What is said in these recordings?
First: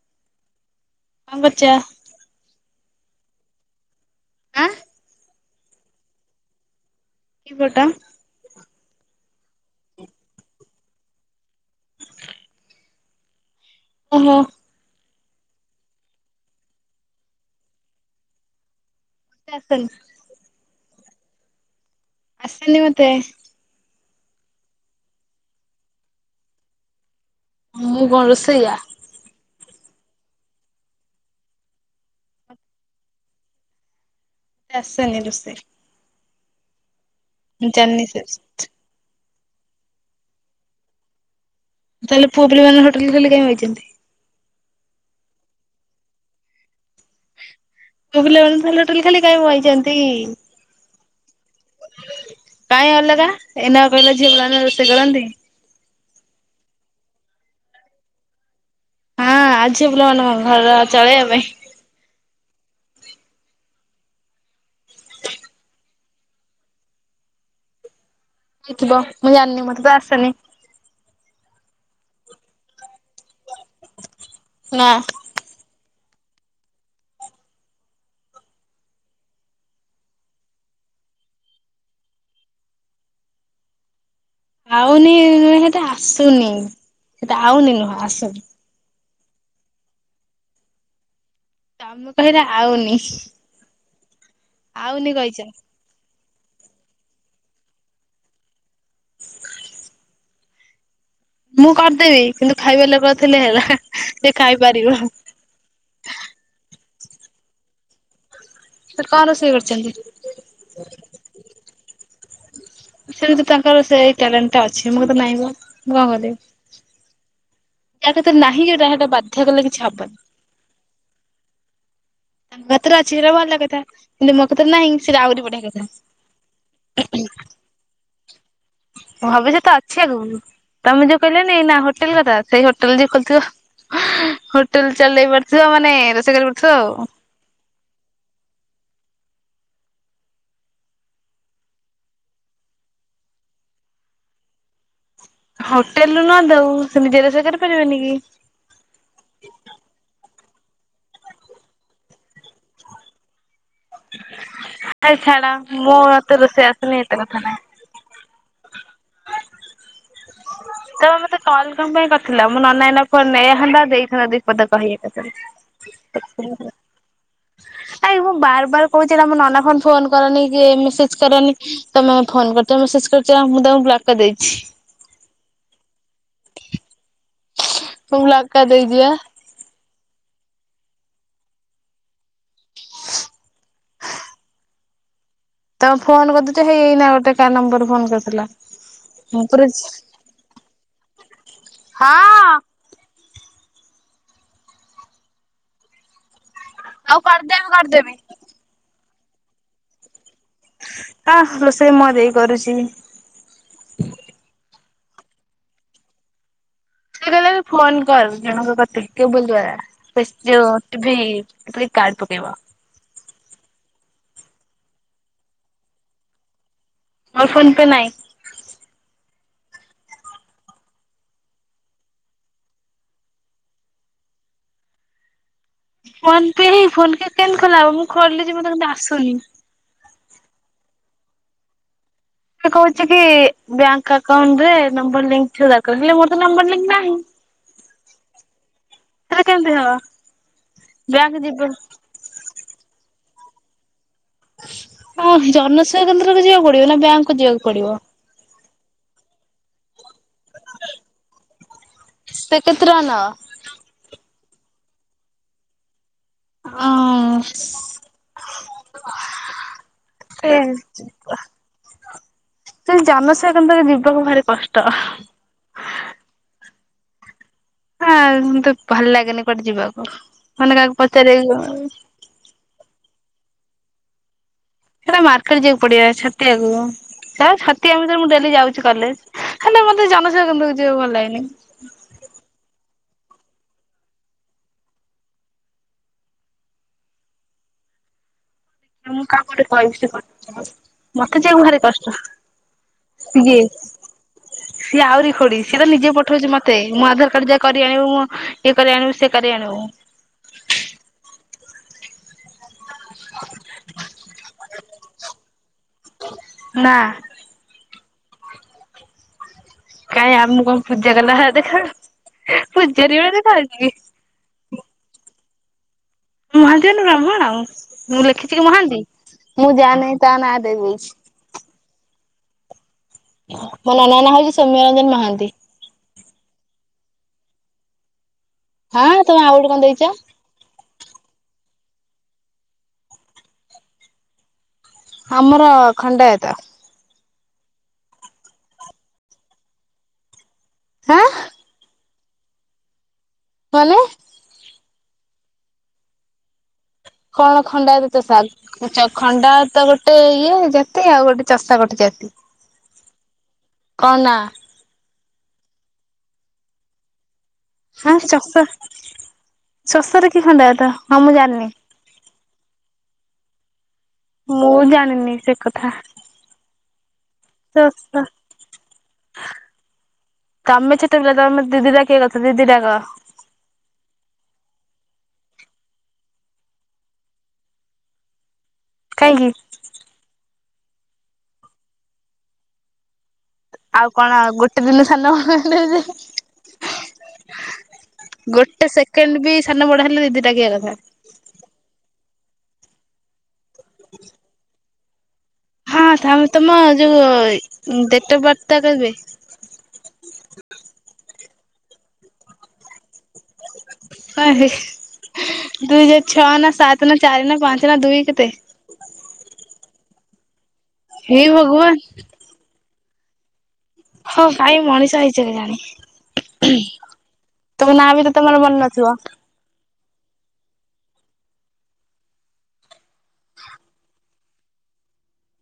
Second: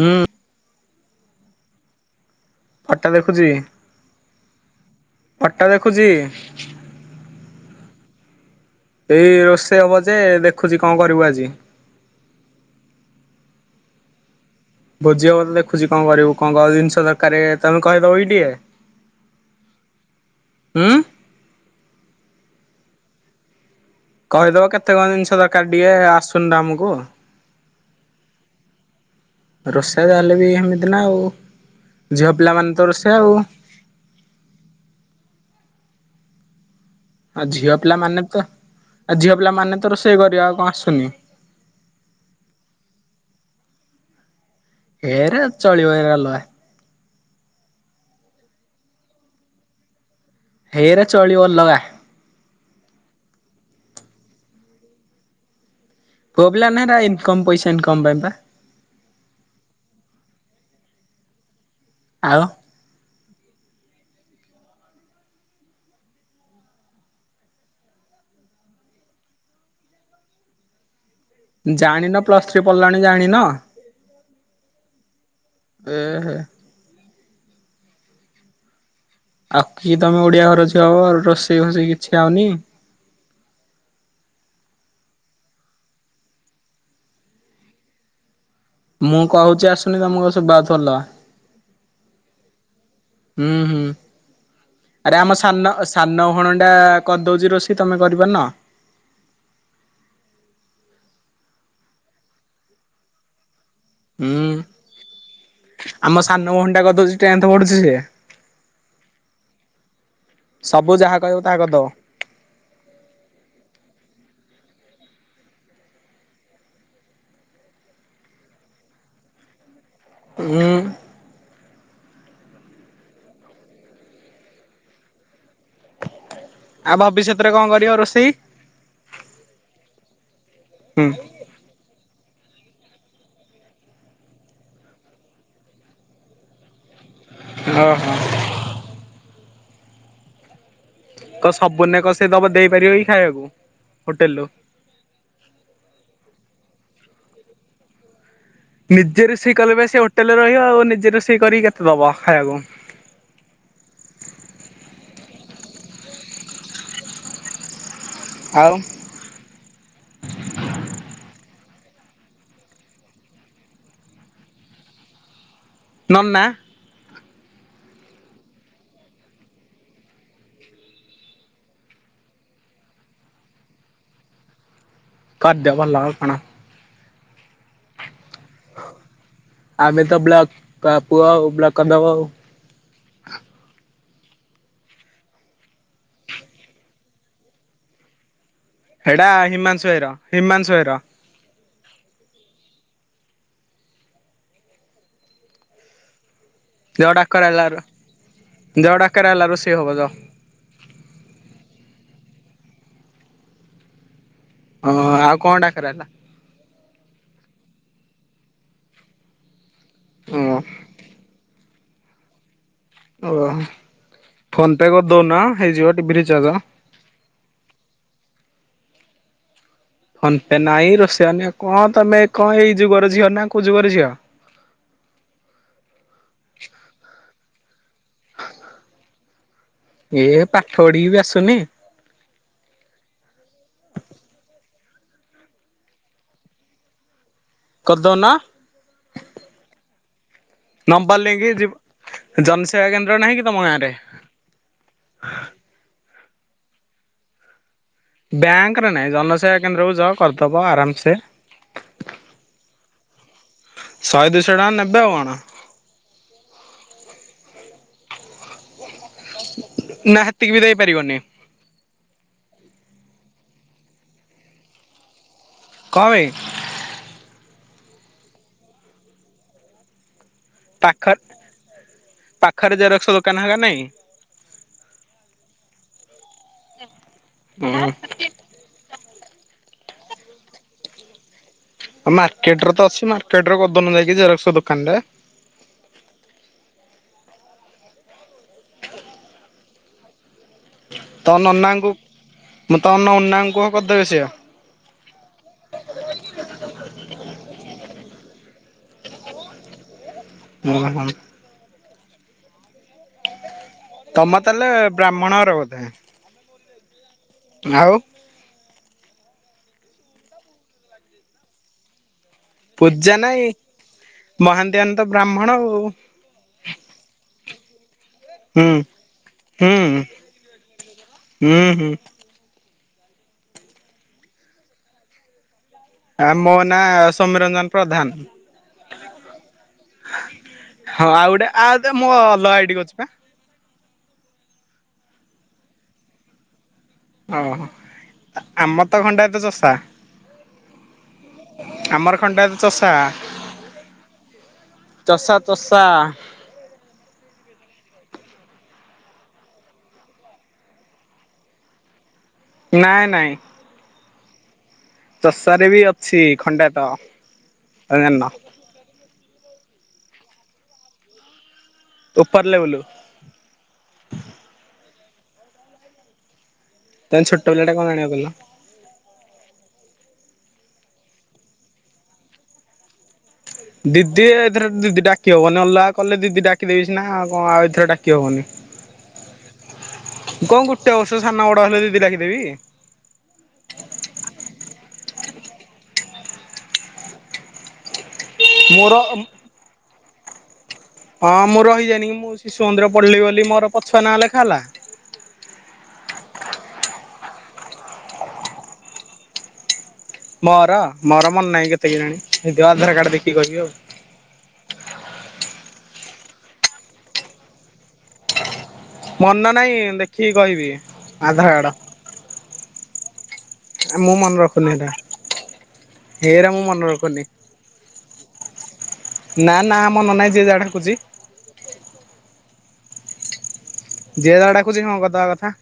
ହୁଁ। କଁ କରୁଚ? ଫଟ ଦେଖୁଚି। ଆଁ? ଫଟ ଦେଖୁଚି। କି ଫଟ? ଏଇ ରୋଷେଇ ହବ ଯେ ଦେଖୁଚି କଣ କରିବୁ ଆଜି। ଓହୋ। ଭୋଜି ହବ ତ ଦେଖୁଚି କଣ କରିବୁ କଣ କ ଜିନିଷ ଦରକାରେ ତମେ କହିଦବ କି ଟିକେ। [inaudible] ଉଁ? ଆସେନି ମତେ। କହିଦବ କେତେ କଣ ଜିନିଷ ଦକାରେ ଟିକେ, ଆସୁନି ତ ଆମୁକୁ। ମୁଁ କଣ ରୋଷେଇଆ? ରୋଷେଇଆ ଯା ହେଲେବି ହେମିତି ନା ଆଉ, ଝିଅ ପିଲାମାନେ ତ ରୋଷେୟା ଆଉ। ମତେ ଆସେନି ରୋଷେଇ। ଆଉ ମୁଁ ଝିଅ ଜାଣିନି ସେ ପିଲାମାନେ ତ ଆ ଝିଅ ପିଲାମାନେ ତ ରୋଷେଇ କରିବ, ଆଉ କଣ ଆସୁନି। ତାହେଲେ ପୁଅ ପିଲା ମାନେ ହୋଟେଲ୍ ଖୋଲି କାଇଁ ବଇଚନ୍ତି। ହେରେ ଚଳିବ ଏରା ଅଲଗା। ପୁଅ ପିଲା ମାନେ ତାହାଲେ ହୋଟେଲ୍ ଖୋଲି କାଇଁ ବଇଚନ୍ତି? ହେଇରା ଚଳିବ ଅଲଗା। କାଇଁ ଅଲଗା, ଏଇନା ବା କହିଲ ଝିଅ ପିଲାମାନେ ରୋଷେଇ କରନ୍ତି। ପୁଅ ପିଲା ମାନେ ହେରା ଇନକମ୍ ପଇସା ଇନକମ୍ ପାଇଁ ବା। ହଁ ଆଉ ଝିଅ ପିଲାମାନେ ଘର ଚଳେଇବା ପାଇଁ। ଆଉ [inaudible] ହେଇଥିବ ମୁଁ ଜାଣିନି ମତେ ତ ଆସେନି। ଜାଣିନ ପ୍ଲସ ଥ୍ରୀ ପଢିଲଣି ଜାଣିନ? ନା। ଏ ହେ। ଆଉ କି ତମେ ଓଡିଆ ଘର ର ଝିଅ ବ ରୋଷେଇ ଫୋସେଇ କିଛି ଆଉନି। ଆଉନି ନୁହେଁ ସେଇଟା ଆସୁନି ସେଟା ଆଉନି ନୁହଁ ଆସୁନି। ମୁଁ କହୁଛି ଆସୁନି ତମକୁ ସୂବା ଯାଉଥିବ ଅଲଗା। ତମେ କହିଲ ଆଉନି। ହୁଁ ହୁଁ ଆଉନି ଆରେ ଆମ କହିଚ। ସାନ ସାନ ଭଣଟା କରିଦଉଚି ରୋଷେଇ ତମେ କରିପାରୁନ। ମୁଁ କରିଦେବି କିନ୍ତୁ ଖାଇବା ଲୋକଥିଲେ ହେଲା ସେ ହୁଁ ଖାଇପାରିବ ଆମ ସାନ ଭଉଣୀ ଟା କରିଦଉଚି ଟେନ୍ଥ ପଢୁଚି ସେ। ତ କଣ ରୋଷେଇ କରିଛନ୍ତି? ସବୁ ଯାହା କହିବ ତାହା କରିଦବ। ସେମତି ତାଙ୍କର ସେଇ ଟ୍ୟାଲେଣ୍ଟ ଟା ଅଛି ମୁଁ କତିରେ ନାହିଁ ବା ମୁଁ କଣ କରିବି। ଯାହା କତୀରେ ନାହିଁ ସେଇଟା ବାଧ୍ୟ କଲେ କିଛି ହବନି। ହୁଁ। ତାଙ୍କ କତିରେ ଅଛି ସେଟା ଭଲ କଥା କିନ୍ତୁ ମୋ କତୀରେ ନାହିଁ ସେଇଟା ଆହୁରି ବଢିଆ କଥା। ଆଉ ଭବିଷ୍ୟତରେ କଣ କରିବ ରୋଷେଇ? ଭବିଷ୍ୟତ ଅଛି ଆଗକୁ ହୁଁ ତମେ ଯଉ କହିଲନି ଏଇନା ହୋଟେଲ କଥା ସେଇ ହୋଟେଲ ଯେ ଖୋଲିଥିବ ହୋଟେଲ ଚଲେଇ ପାରୁଥିବ ମାନେ ରୋଷେଇ କରିପାରୁଥିବ ଆଉ। ହଁ ହଁ। ତ ସବୁଦିନେ କଣ ସେ ଦବ ଦେଇପାରିବ କି ଖାଇବାକୁ ହୋଟେଲ ରୁ ହୋଟେଲ ରୁ ନ ଦଉ ସେ ନିଜେ ରୋଷେଇ କରିପାରିବନି କି? ନିଜେ ରୋଷେଇ କଲେ ବା ସେ ହୋଟେଲରେ ରହିବ ଆଉ ନିଜେ ରୋଷେଇ କରିକି କେତେ ଦବ ଖାଇବାକୁ। ଆରେ ଛାଡ ମୁଁ ଏତେ ରୋଷେଇ ଆସନି ଏତେ କଥା ନାଇଁ। ଆଉ। ତମେ ମତେ କଲ୍ କଣ ପାଇଁ କରିଥିଲ ମୋ ନନା ଏଇନା ଫୋନ ନେଇଥାନ୍ତା ଦେଇଥାନ୍ତା ଦିପଦ କହି ଏକା ଥରେ। ନନା ଆାଇ ମୁଁ ବାର ବାର କହୁଚି ଏଇଟା ମୋ ନନା ଫୋନ ଫୋନ କରନି କି ମେସେଜ କରନି ତମେ ଫୋନ କରିଚ ମେସେଜ କରିଚ ମୁଁ ତମଙ୍କୁ ବ୍ଲକ କରିଦେଇଚି। କରିଦିଅ ଭଲ ଆଉ କଣ? ମୁଁ ବ୍ଲକ କରିଦେଇଚି ବା। ଆମେ ତ ବ୍ଲକ ପୁଅ ଆଉ ବ୍ଲକ କରିଦବ ଆଉ। ତାକୁ ଫୋନ କରିଦେଇଥିନି ହେଇ ଏଇନା ଗୋଟେ କାହା ନମ୍ବରରୁ ଫୋନ କରିଥିଲା। ଏଇଟା ମୁଁ ପୁରା ହିମାଂଶୁ ଭାଇ ର ହିମାଂଶୁ ଭାଇ ର। ହଁ। ଯାଅ ଆଉ ଡାକରା ହେଲା କରିଦେବି କରିଦେବି ଯାଅ ଡାକରା ହେଲା ରୋଷେଇ ହବ ଯାଅ। ଆ ରୋଷେଇ ମୋ ଦେଇ କରୁଚି। ଓହ ଆଉ କଣ ଡାକରା ଆଇଲା? ସିଏ କହିଲା କି ଫୋନ୍ କର ଜଣଙ୍କ କତି କି କେବୁଲ ଦ୍ଵାରା ଓ ଯଉ ଟିଭି ପ୍ରି କାଡ ପକେଇବ। ଓହ ଫୋନ ପେ କରିଦଉନ ହେଇଯିବ ଟିଭି ରିଚାର୍ଜ। ମୋର ଫୋନ ପେ ନାଇଁ। ଫୋନ ପେ ନାଇଁ ରୋଷେଇବନି କଣ ତମେ କଣ ଏଇ ଯୁଗର ଝିଅ ନା କଉ ଯୁଗର ଝିଅ? ଫୋନ ପେ ହିଁ ଫୋନ ପେ କେମିତି ଖୋଲା ହବ ମୁଁ ଖୋଲିଚି ମତେ କିନ୍ତୁ ଆସୁନି। ଏ ପାଠ ପଢିକି ବି ଆସୁନି। ସେ କହୁଛି କି ବ୍ୟାଙ୍କ ଆକାଉଣ୍ଟ ରେ ନମ୍ବର ଲିଙ୍କ ଥିବା ଦରକାର ହେଲେ ମୋର ତ ନମ୍ବର ଲିଙ୍କ ନାହିଁ। କରିଦଉନ। ସେଟା କେମିତି ହବ। ନମ୍ବର ବ୍ୟାଙ୍କ ନେଇକି ଯିବ ଯି ଜନସେବା କେନ୍ଦ୍ର ନାହିଁ କି ତମ ଗାଁରେ। ଆ ଜନସେବା କେନ୍ଦ୍ରକୁ ଯିବାକୁ ପଡିବ ନା ବ୍ୟାଙ୍କକୁୁ ଯିବାକୁ ପଡିବ। ବ୍ୟାଙ୍କରେ ନାହିଁ ଜନସେବା କେନ୍ଦ୍ରକୁ ଯଅ କରିଦବ ଆରାମସେ। ସିଏ କେତେ ଟଙ୍କା ନବ? ଶହେ ଦୁଇଶହ ଟଙ୍କା ନେବେ ଆଉ କଣ। ହଁ। ନା ହେତିକି ବି ଦେଇ ପାରିବନି। ସେଇ ଜନସେବା କେନ୍ଦ୍ର ଯିବାକୁ ଭାରି କଷ୍ଟ। କଁ ପାଇଁ? ହାଁ ମତେ ଭଲ ଲାଗେନି କୁଆଡେ ଯିବାକୁ ମାନେ କାହାକୁ ପାଖରେ ପଚାରି ଵ କଣ ପାଖରେ ଜେରକ୍ସ ଦୋକାନ ହେକା ନାଇଁ? ସେଟା ମାର୍କେଟ ଯିବାକୁ ପଡିବ ଛତିଆକୁ ସେ ହୁଁ ଛତିଆ ଭିତରେ ମୁଁ ଡେଲି ଯାଉଛି। କଲେଜ ହେଲେ ମତେ ଜନସେବା କେନ୍ଦ୍ର କୁ ଯିବାକୁ ଭଲ ଲାଗେନି। ମାର୍କେଟରେ ତ ଅଛି ମାର୍କେଟରେ କରି ଦଉନ ଯାଇକି ଜେରକ୍ସ ଦୋକାନ ରେ। ମୁଁ କାହା ଗୋଟେ କହିବି ସେ କରିଦବ। ତମ ମତେ ଯିବାକୁ ଭାରି କଷ୍ଟ ନନାଙ୍କୁ ତମ ନନାଙ୍କୁ ସିଏ କୁହ କରିଦେବେ ସେଏ। ସିଏ ଆହୁରି ଖୋଡି ସିଏ ତ ନିଜେ ପଠୋଉଛି ମତେ ମୋ ଆଧାର କାର୍ଡ ଯା କରି ଆଣିବୁ ମୋ ଇଏ କରି ଆଣିବୁ ସେ କରି ଆଣିବୁ। ମୋ ପହାକୁ ଆଣୁନୁ। [unintelligible] ତମ ର ତାହେଲେ ବ୍ରାହ୍ମଣ ଘର ବୋଧେ। ନାଁ। ଆଉ। କାଇଁ ଆମେ କଣ ପୂଜା କଲା ଭଳିଆ ଦେଖାଯାଉଚୁ। ପୂଜା ନାଇଁ ମହାନ୍ତି ମାନେ ତ ବ୍ରାହ୍ମଣ ଆଉ। ମହାନ୍ତି ମାନେ ବ୍ରାହ୍ମଣ ମୁଁ ଲେଖିଛି କି ମହାନ୍ତି ହୁଁ ମୁଁ ଯାହା ନାହିଁ ତାହା ନାଁ ଦେଇଦଉଛି। ହୁଁ ହୁଁ। ମୋ ନନା ନାଁ ହଉଛି ସୌମ୍ୟରଞ୍ଜନ ମହାନ୍ତି। ଆ ମୋ ନାଁ ସୋମ୍ୟରଞ୍ଜନ ପ୍ରଧାନ। ହାଁ ତମେ ଆଉ ଗୋଟେ କଣ ଦେଇଚ। ହଁ ଆଉ ଗୋଟେ ଆଉ ମୁଁ ଅଲଗା ଆଇଡି କରିଛି ପା। ଆମର ଖଣ୍ଡାୟତ। ଓହୋ ଆମ ର ଖଣ୍ଡାୟତ ଚଷା। ହାଁ ଆମର ଖଣ୍ଡାୟତ ଚଷା। ମାନେ। ଚଷା ତଷା। କଣ ଖଣ୍ଡାୟତ ଚଷା। ଆଚ୍ଛା ଖଣ୍ଡାୟତ ଗୋଟେ ଇଏ ଜାତି ଆଉ ଗୋଟେ ଚଷା ଗୋଟେ ଜାତି। ନାଇଁ ନାଇଁ। କଣ ନାଁ। ଚଷା ରେ ବି ଅଛି ଖଣ୍ଡାୟତ। ତମେ ହାଁ ଜାଣିନ ଚଷା ଚଷା ରେ କି ଖଣ୍ଡାୟତ ହଁ ମୁଁ ଜାଣିନି। ଉପର ଲେବୁଲ। ମୁଁ ଜାଣିନି ସେ କଥା ତମେ ଛୋଟ ପିଲାଟା କଣ ଜାଣିବ ଚଷା। କହିଲ? ତମେ ଛୋଟ ପିଲା ତମେ ମୋତେ ଦିଦି ଡାକିବା କଥା ଦିଦି ଡାକ। ଦିଦି ଏଥରେ ଦିଦି ଡାକି ହବନି ଅଲଗା କଲେ ଦିଦି ଡାକିଦେବି ସିନା କଣ ଆଉ ଏଇଥିରେ ଡାକି ହବନି। [unintelligible] କାହିଁକି? କଣ ଗୁଟେ ବର୍ଷ ସାନ ବଡ ହେଲେ ଦିଦି ଡାକି ଦେବି। ଆଉ କଣ ଗୋଟେ ଦିନ ସାନ ହେଲେ ଗୋଟେ ମୋର ସେକେଣ୍ଡ ବି ସାନ ବଡ ହେଲେ ଦିଦି ଡାକିବା କଥା। ହଁ ମୁଁ ରହିଯାଆଇନି କି ମୁଁ ଶିଶୁ ମନ୍ଦିର ପଢିଲି ବୋଲି ମୋର ପଛୁଆ ନାଁ ଲେଖା ହେଲା। ହଁ ତମ ଯୋଉ ଡେଟ୍ ଅଫ୍ ବାର୍ଥ ଟା କେବେ? ମୋର ମୋର ମନେ ନାହିଁ କେତେ କେଜାଣି ହେଇଥିବ ଆଧାର କାର୍ଡ଼ ଦେଖିକି କହୀବି ଆଉ। ହ ଦୁଇ ହଜାର ଛଅ ନା ସାତ ନା ଚାରି ନା ପାଞ୍ଚ ନା ଦୁଇ କେତେ? ମନ ନାଇଁ ଦେଖିକି କହିବି। ହେଇ ଆଧାର କାର୍ଡ ଭଗବାନ। ମୁଁ ମନେ ହଁ ରଖୁନି କାହିଁ ହେରା। ମଣିଷ ହେଇଚ ହେରା ମୁଁ କେଜାଣି। ମନେ ରଖୁନି ତମ ନାଁ ବି ତମର ମନ ନଥିବ। ନା ନା ମନ ନାହି ଯିଏ ଯାହା ଡାକୁଛି। ଯିଏ ଯାହା ଡାକୁଛି ହଁ କରିଦବା କଥା।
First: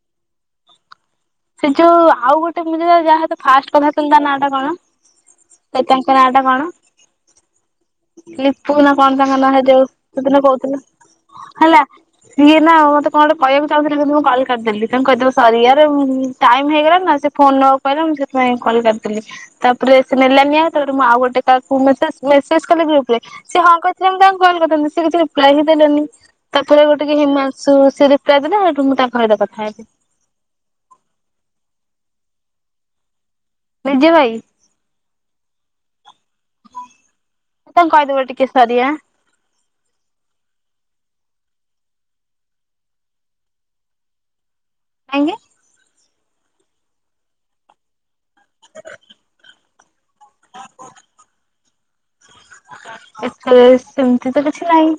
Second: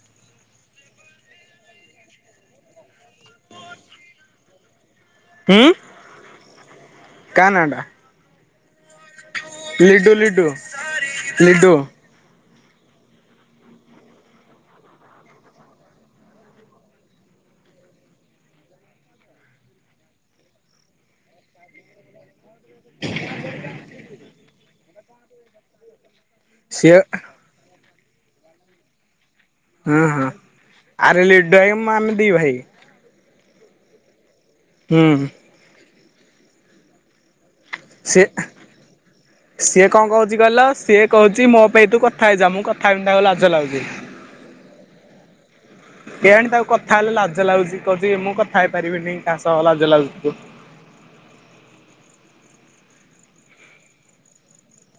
ସେ ଯୋଉ ଆଉ ଗୋଟେ ମୁ ଯାହା ହତ ଫାଷ୍ଟ କଥା ହୋଉଥିଲି ତା ନା ଟା କଣ? ହୁଁ। କ ତାଙ୍କ ନାଟା କଣ? କା ନାଁ ଟା ଲିପୁ ନା କଣ ତାଙ୍କ ନା ଲିଡୁ ହେଦିନ ଲିଡୁ କହୁଥିଲ ଲିଡୁ ହେଲା। ସିଏ ନା ମତେ କଣ ଗୋଟେ କଣ କହିବାକୁ ଚାହୁଁଥିଲେ କିନ୍ତ ମୁ କଲ କାଟଦେଲିି ତାଙ୍କୁ କହିଦେବ ସରି ଯାରେ ମୁ ଟାଇମ ହେଇଗଲା ନା ସେ ଫୋନ ନବାକୁ କହିଲା ମୁଁ ସେଥିପାଇଁ କଲ କାଟିଦେଲି। ତାପରେ ସେ ନେଲାନିଆ ତାପରେ ମୁଁ ଆଉ ଗୋଟେ କାହାକୁ ମେସେଜ ମେସେଜ କଲି ଗ୍ରୁପ୍ ରେ ସେ ହଁ କହିଥିଲେ ମୁ ତାଙ୍କୁ କଲ୍ କରିଥାନ୍ତି ସେ କିଛି ରିପ୍ଲାଏ ହିଁ ଦେଲନି। ତାପରେ ସିଏ ଗୋଟେ କି ହିମାଂଶୁ ସିଏ ରିପ୍ଲାଏ ଦେଲେ, ସେଇଠୁ ମୁଁ ତାଙ୍କ ସହିତ କଥାହେଲି। ହଁ ହଁ ଆରେ ଲିଡୁ ଆମେ ଦି ଭାଇ। ନିଜ ଭାଇ। ହୁଁ। ତାଙ୍କୁ ସିଏ କହିଦେବ ଟିକେ ସରି ଆ। ସିଏ କଣ କହୁଛି କହିଲ ସିଏ କହୁଛି ମୋ ପାଇଁ ତୁ କଥା ହେଇଯା, ମୁଁ କଥା ହେଇଯା ତାକୁ ଲାଜ ଲାଗୁଛିି। କାହିଁକି? କେଆଣି ତାକୁ କଥା ହେଲେ ଲାଜ ଲାଗୁଚି କହୁଛି ମୁଁ କଥା ହେଇପାରିବିନି କାହା ସହ ଲାଜ ଲାଗୁଛି ତୁ ଏଥେରେ ସେମିତି ତ କିଛି ନାହିଁ।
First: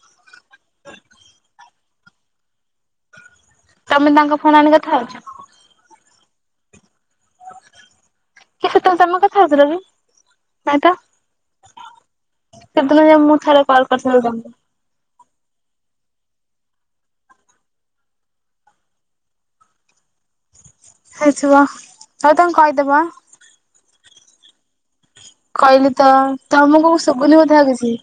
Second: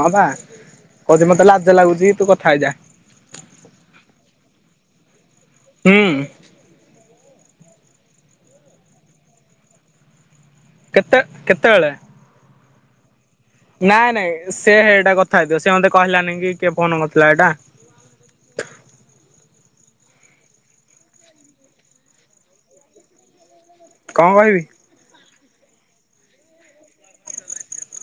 ହଁ ବା କହୁଛି ମତେ ଲାଜ ଲାଗୁଚି ତୁ କଥା ହେଇଯା। ତମେ ତାଙ୍କ ଫୋନ ଆଣି କଥା ହଉଛ। ହୁଁ। କି ସେତଳେ ତମ କଥା ହଉଥିଲ କି ନାଇ କେତେ କେତେବେଳେ ସେଦିନ ଯା ମୁଁ ଥରେ କଲ୍ ନାଇଁ କରିଥିଲି ତମକୁ। ନାଇଁ ସେ ଏଇଟା କଥା ହେଇଥିବ, ସେ ମୋତେ କହିଲାନି କି କିଏ ଫୋନ କରିଥିଲା ଏଇଟା। ହେଇଥିବ, ହଉ ତାଙ୍କୁ କହିଦବ ଆ। କଣ କହିବି? କହିଲି ତ ତମକୁ ଶୁବିନି ବୋଧେ ଆଉ କିଛି।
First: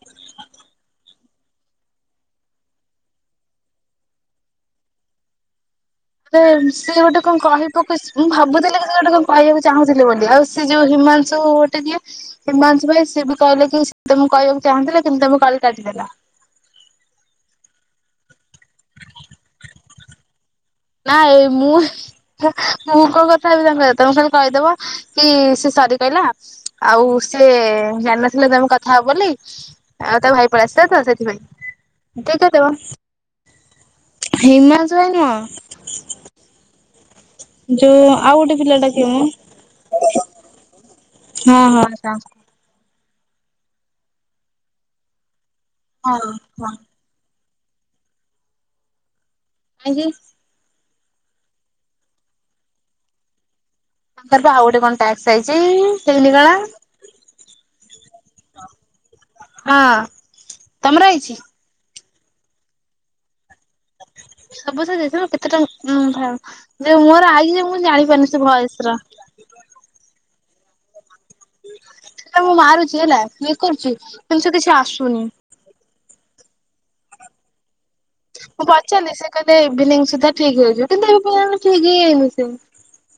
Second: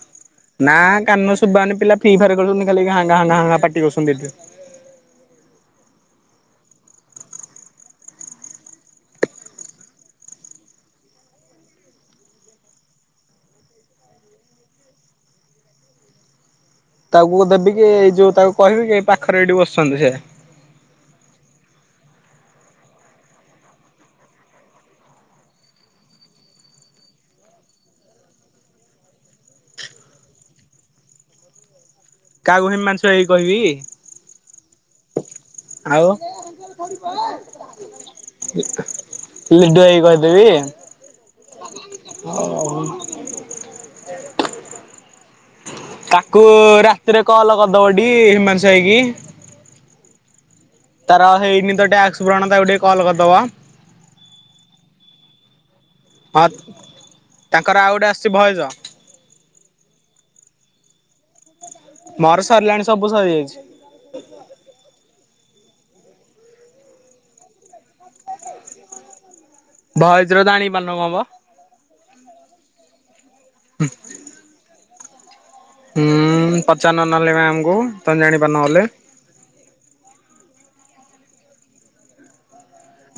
ନା କାନ ଶୁଭାହଉନି ପିଲା ଫ୍ରି ଫାୟାର ଖେଳୁଛନ୍ତି, ଖାଲି ଘାଁ ଘାନ୍ ଘାଂ ପାଟି କରୁଛନ୍ତି। ସେ ସିଏ ଗୋଟେ କଣ କହିବାକୁ ମୁଁ ଭାବୁଥିଲି କି ସେ ଗୋଟେ କଣ କହିବାକୁ ଚାହୁଁଥିଲେ ବୋଲି ଆଉ ସେ ଯୋଉ ହିମାଂଶୁ ଗୋଟେ ଯିଏ ହିମାଂସୁ ଭାଇ ସିଏ ବି କହିଲେ କି ସେ ତମଁ କହିବାକୁ ଚାହୁଁଥିଲା କିନ୍ତୁ ତମେ କଲ କାଟିଦେଲ। ତାକୁ ଦେବି କି ଏଇ ଯୋଉ ତାକୁ କହିବି କି ଏଇ ପାଖରେ ଏଇଠି ବସିଛନ୍ତି ସିଏ। ନା ଏ ମୁଁ ମୁଁ କଁ କଥା ହେବି ତାଙ୍କ ସହିତ ତମେ ଖାଲି କହିଦବ। କି ସେ ସରି କହିଲା ଆଉ ସିଏ ଜାଣିନଥିଲେ ତମେ କଥା ହବ ବୋଲି ଆଉ ତା ଭାଇ ପଳେଇ ଆସିଲା ତ ସେଥିପାଇଁ। ଏତିକି କାହାକୁ କହିଦବ, ହିମାଂଶୁ ଭାଇ କି କହିବି। ହିମାଶୁ ଭାଇ ନୁହଁ। ଆଉ ଲିଡ଼ୁ ଭାଇକି ଯୋଉ ଆଉ ଗୋଟେ ପିଲାଟା କିଏ ମ କହିଦେବି। ହଁ ହଁ [unintelligible] ହଁ ତାକୁ ହଁ ରାତିରେ କଲ କରିଦବଟିକେ ହିମାଂସୁ ଭାଇକି। କାହିଁକି? ତାର ହେଇନି ତ ଟ୍ୟାକ୍ସ ପୂରଣ ତାକୁ ଟିକେ କଲ କରିଦବ। ତାଙ୍କର ପା ଆଉ ଗୋଟେ କଣ ଟ୍ୟାକ୍ସ ଆଇଚି ହେଇନି ହଁ କଣ? ତାଙ୍କର ଆଉ ଗୋଟେ ଆସିଚି ଭଏଜ। ହଁ ତମର ଆଇଚି? ମୋର ସରିଲାଣି ସବୁ ସରିଯାଇଛି। ସବୁ ସରିଯାଇଚି [unintelligible] ଯେ ମୋର ଆଇଚି ଯେ ମୁଁ ଜାଣିପାରୁନି ସେ ଭଏସ ରା। ଭଏଜ ର ଜାଣି ପାରୁନ [unintelligible] ହେଲେ ମୁଁ ମାରୁଚି ହେଲା କ୍ଲିକ୍ କରୁଚି କିନ୍ତୁ ସେ କିଛି ଆସୁନି। ହୁଁ ପଚାରୁନ ନହେଲେ ମ୍ୟାମ୍ ଙ୍କୁ। ମୁଁ ପଚାରିଲି ସେ କହିଲେ ଇଭିନିଙ୍ଗ ସୁଦ୍ଧା ଠିକ ହେଇଯିବ କିନ୍ତୁ ଏବେ ପର୍ଯ୍ୟନ୍ତ ଠିକ୍ ହେଇନି ସିଏ।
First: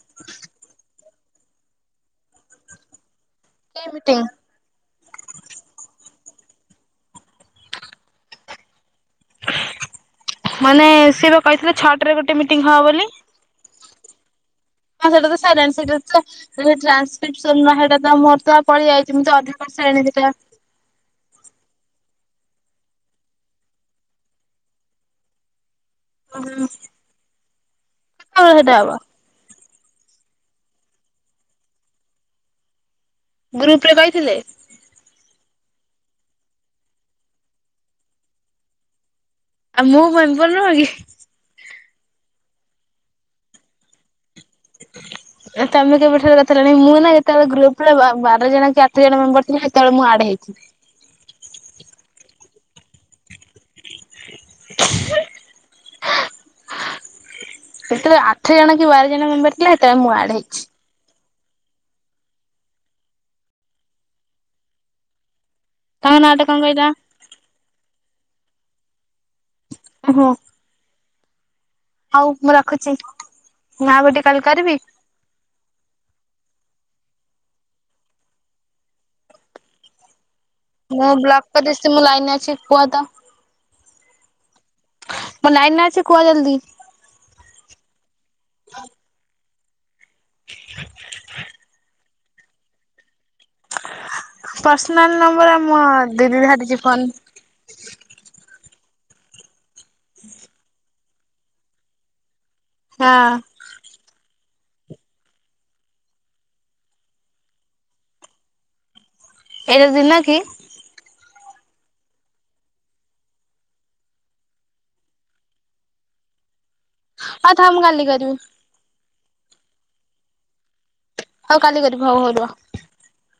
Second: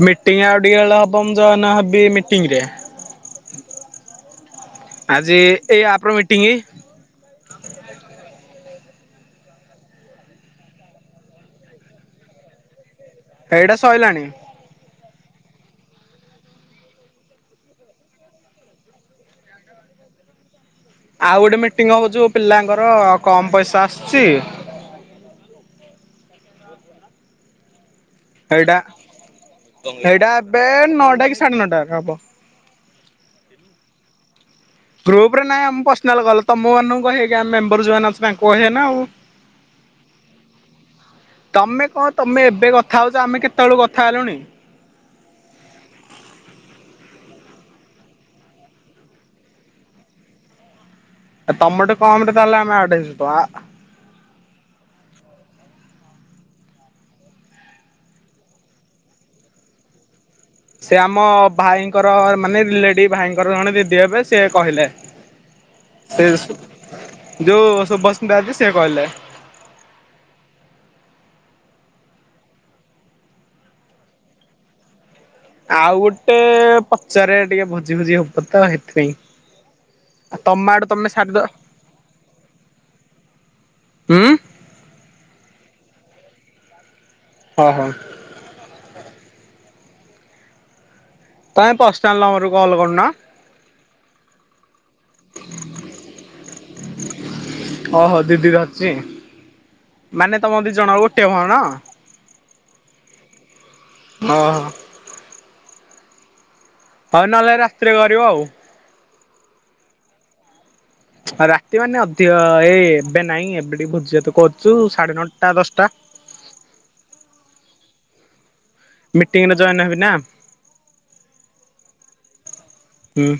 ମିଟିଂ ଆଉ ଟିକେବେଳେ ହବ ମୁଁ ଜଏନ ହବି ମିଟିଙ୍ଗ ରେ। କେ ମିଟିଙ୍ଗ ଆଜି ଏଇ ଆପର ମିଟିଙ୍ଗ। ମାନେ ସିଏ ବା କହିଥିଲେ ଛଅଟ ରେ ଗୋଟେ ମିଟିଂ ହବ ବୋଲି। ଏଇଟା ସଇଲାଣି। ହଁ ସେଟା ତ ସଇଲାଣି ସେଇଟା ର ତ [unintelligible] ଟ୍ରାନକ୍ରିପସନ୍ ର ହେଇଟା ତ ମୋର ତ ପଳିଆଇଚି ମୁଁ ତ ଅଧା କରସାଇଲିଣି ସେଟା। ଆଉ ଗୋଟେ ମିଟିଙ୍ଗ ହବ ଯୋଉ ପିଲାଙ୍କର କମ୍ ପଇସା ଆସୁଚି। ହୁଁ। ହେଇଟା ହେଇଟା ଏବେ ନଅଟା କି ସାଢେ ନଅଟା ରେ ହବ। ଗ୍ରୁପ୍ ରେ କଇଥିଲେ? ଗ୍ରୁପ୍ ରେ ନାଇଁ ଆମ ପର୍ସନାଲ ଗଲେ ତମ ମାନଙ୍କୁ କହିବେକି ଆମ ମେମ୍ବର ଯୋଉମାନେ ଅଛି ତାଙ୍କୁ କହିବେ ନା ଆଉ। ଆଉ ମୁଁ ମେମ୍ବର ନୁହଁ କି? ତମେ କଣ ତମେ ଏବେ କଥା ହଉଚ ଆମେ କେତବେଳୁ କଥା ହେଲୁଣି? ତମେ କେବେଠାରୁ କଥାହେଲଣି ମୁଁ ନା ଯେତବେଳେ ଗ୍ରୁପରେ ବା-ବାର ଜଣ କି ଆଠ ଜଣ ମେମ୍ବର ଥିଲା ସେତବେଳେ ମୁଁ ଆଡ ହେଇଚି। ତମଟେ କମରେ ତାହେଲେ ଆମେ ଆଡ୍ ହେଇଚୁ ତ। କେତଳେ ଆଠ ଜଣ କି ବାର ଜଣ ମେମ୍ବର ଥିଲେ ସେତବେଳେ ମୁଁ ଆଡ ହେଇଛି। ସେ ଆମ ଭାଇଙ୍କର ମାନେ ରିଲେଟିଭ୍ ଭାଇଙ୍କର ଜଣେ ଦିଦି ହେବେ ସିଏ କହିଲେ। ତମ ସେ ନାଁ ଯୋଉ ଟା କଣ କହିଲ? ସୁ ଯୋଉ ଶୁଭସ୍ମିତା ଅଛି ସିଏ କହିଲା। ଓ ହୋ। ହଉ ମୁଁ ରଖୁଚି ମୁଁ ଆଉ ଗୋଟେ କଲ କରିବି? ଆଉ ଗୋଟେ ପଚାରେ ଟିକେ ଭୋଜି ଫୋଜି ହବ ତ ହେଇଥିପାଇଁ। ମୁଁ ବ୍ଲକ୍ କଦେଇସି ମୁଁ ଲାଇନରେ ଅଛି କୁହ ତ। ହୁଁ। ମୁଁ ଲାଇନରେ ଅଛି କୁଅ ଜଲଦି। ଓ ହୋ। ହ [unintelligible] ତମେ ପରସନାଲ ନମ୍ବର ରୁ କଲ୍ କରୁନା। ପରସନାଲ ନମ୍ବର ମୋ ଦିଦି ଧରିଚି ଫୋନ। ଓହୋ ଦିଦି ଧରିଚି ମାନେ ତମ ଦି ଜଣ ଗୋଟିଏ ଭଣ? ହଁ। ଓହୋ। ହଉ ନହେଲେ ରାତିରେ କରିବ ଆଉ। ଏଇରା ଦିନ କି? ରାତି ମାନେ ଅଧିକ ଏଇ ଏବେ ନାଇଁ ଏବେ ଟିକେ ଭୋଜି ଭାତ କରୁଚୁ ସାଢେ ନଅଟା ଦଶଟା। ହ [inaudible] ଅ ଥାଉ ମୁଁ କାଲି କରିବି। ମିଟିଂରେ ଜଏନ ହେବି ନା। ହଉ କାଲି କରିବି, ହଉ ହଉ ରୁହ। ହୁଁ।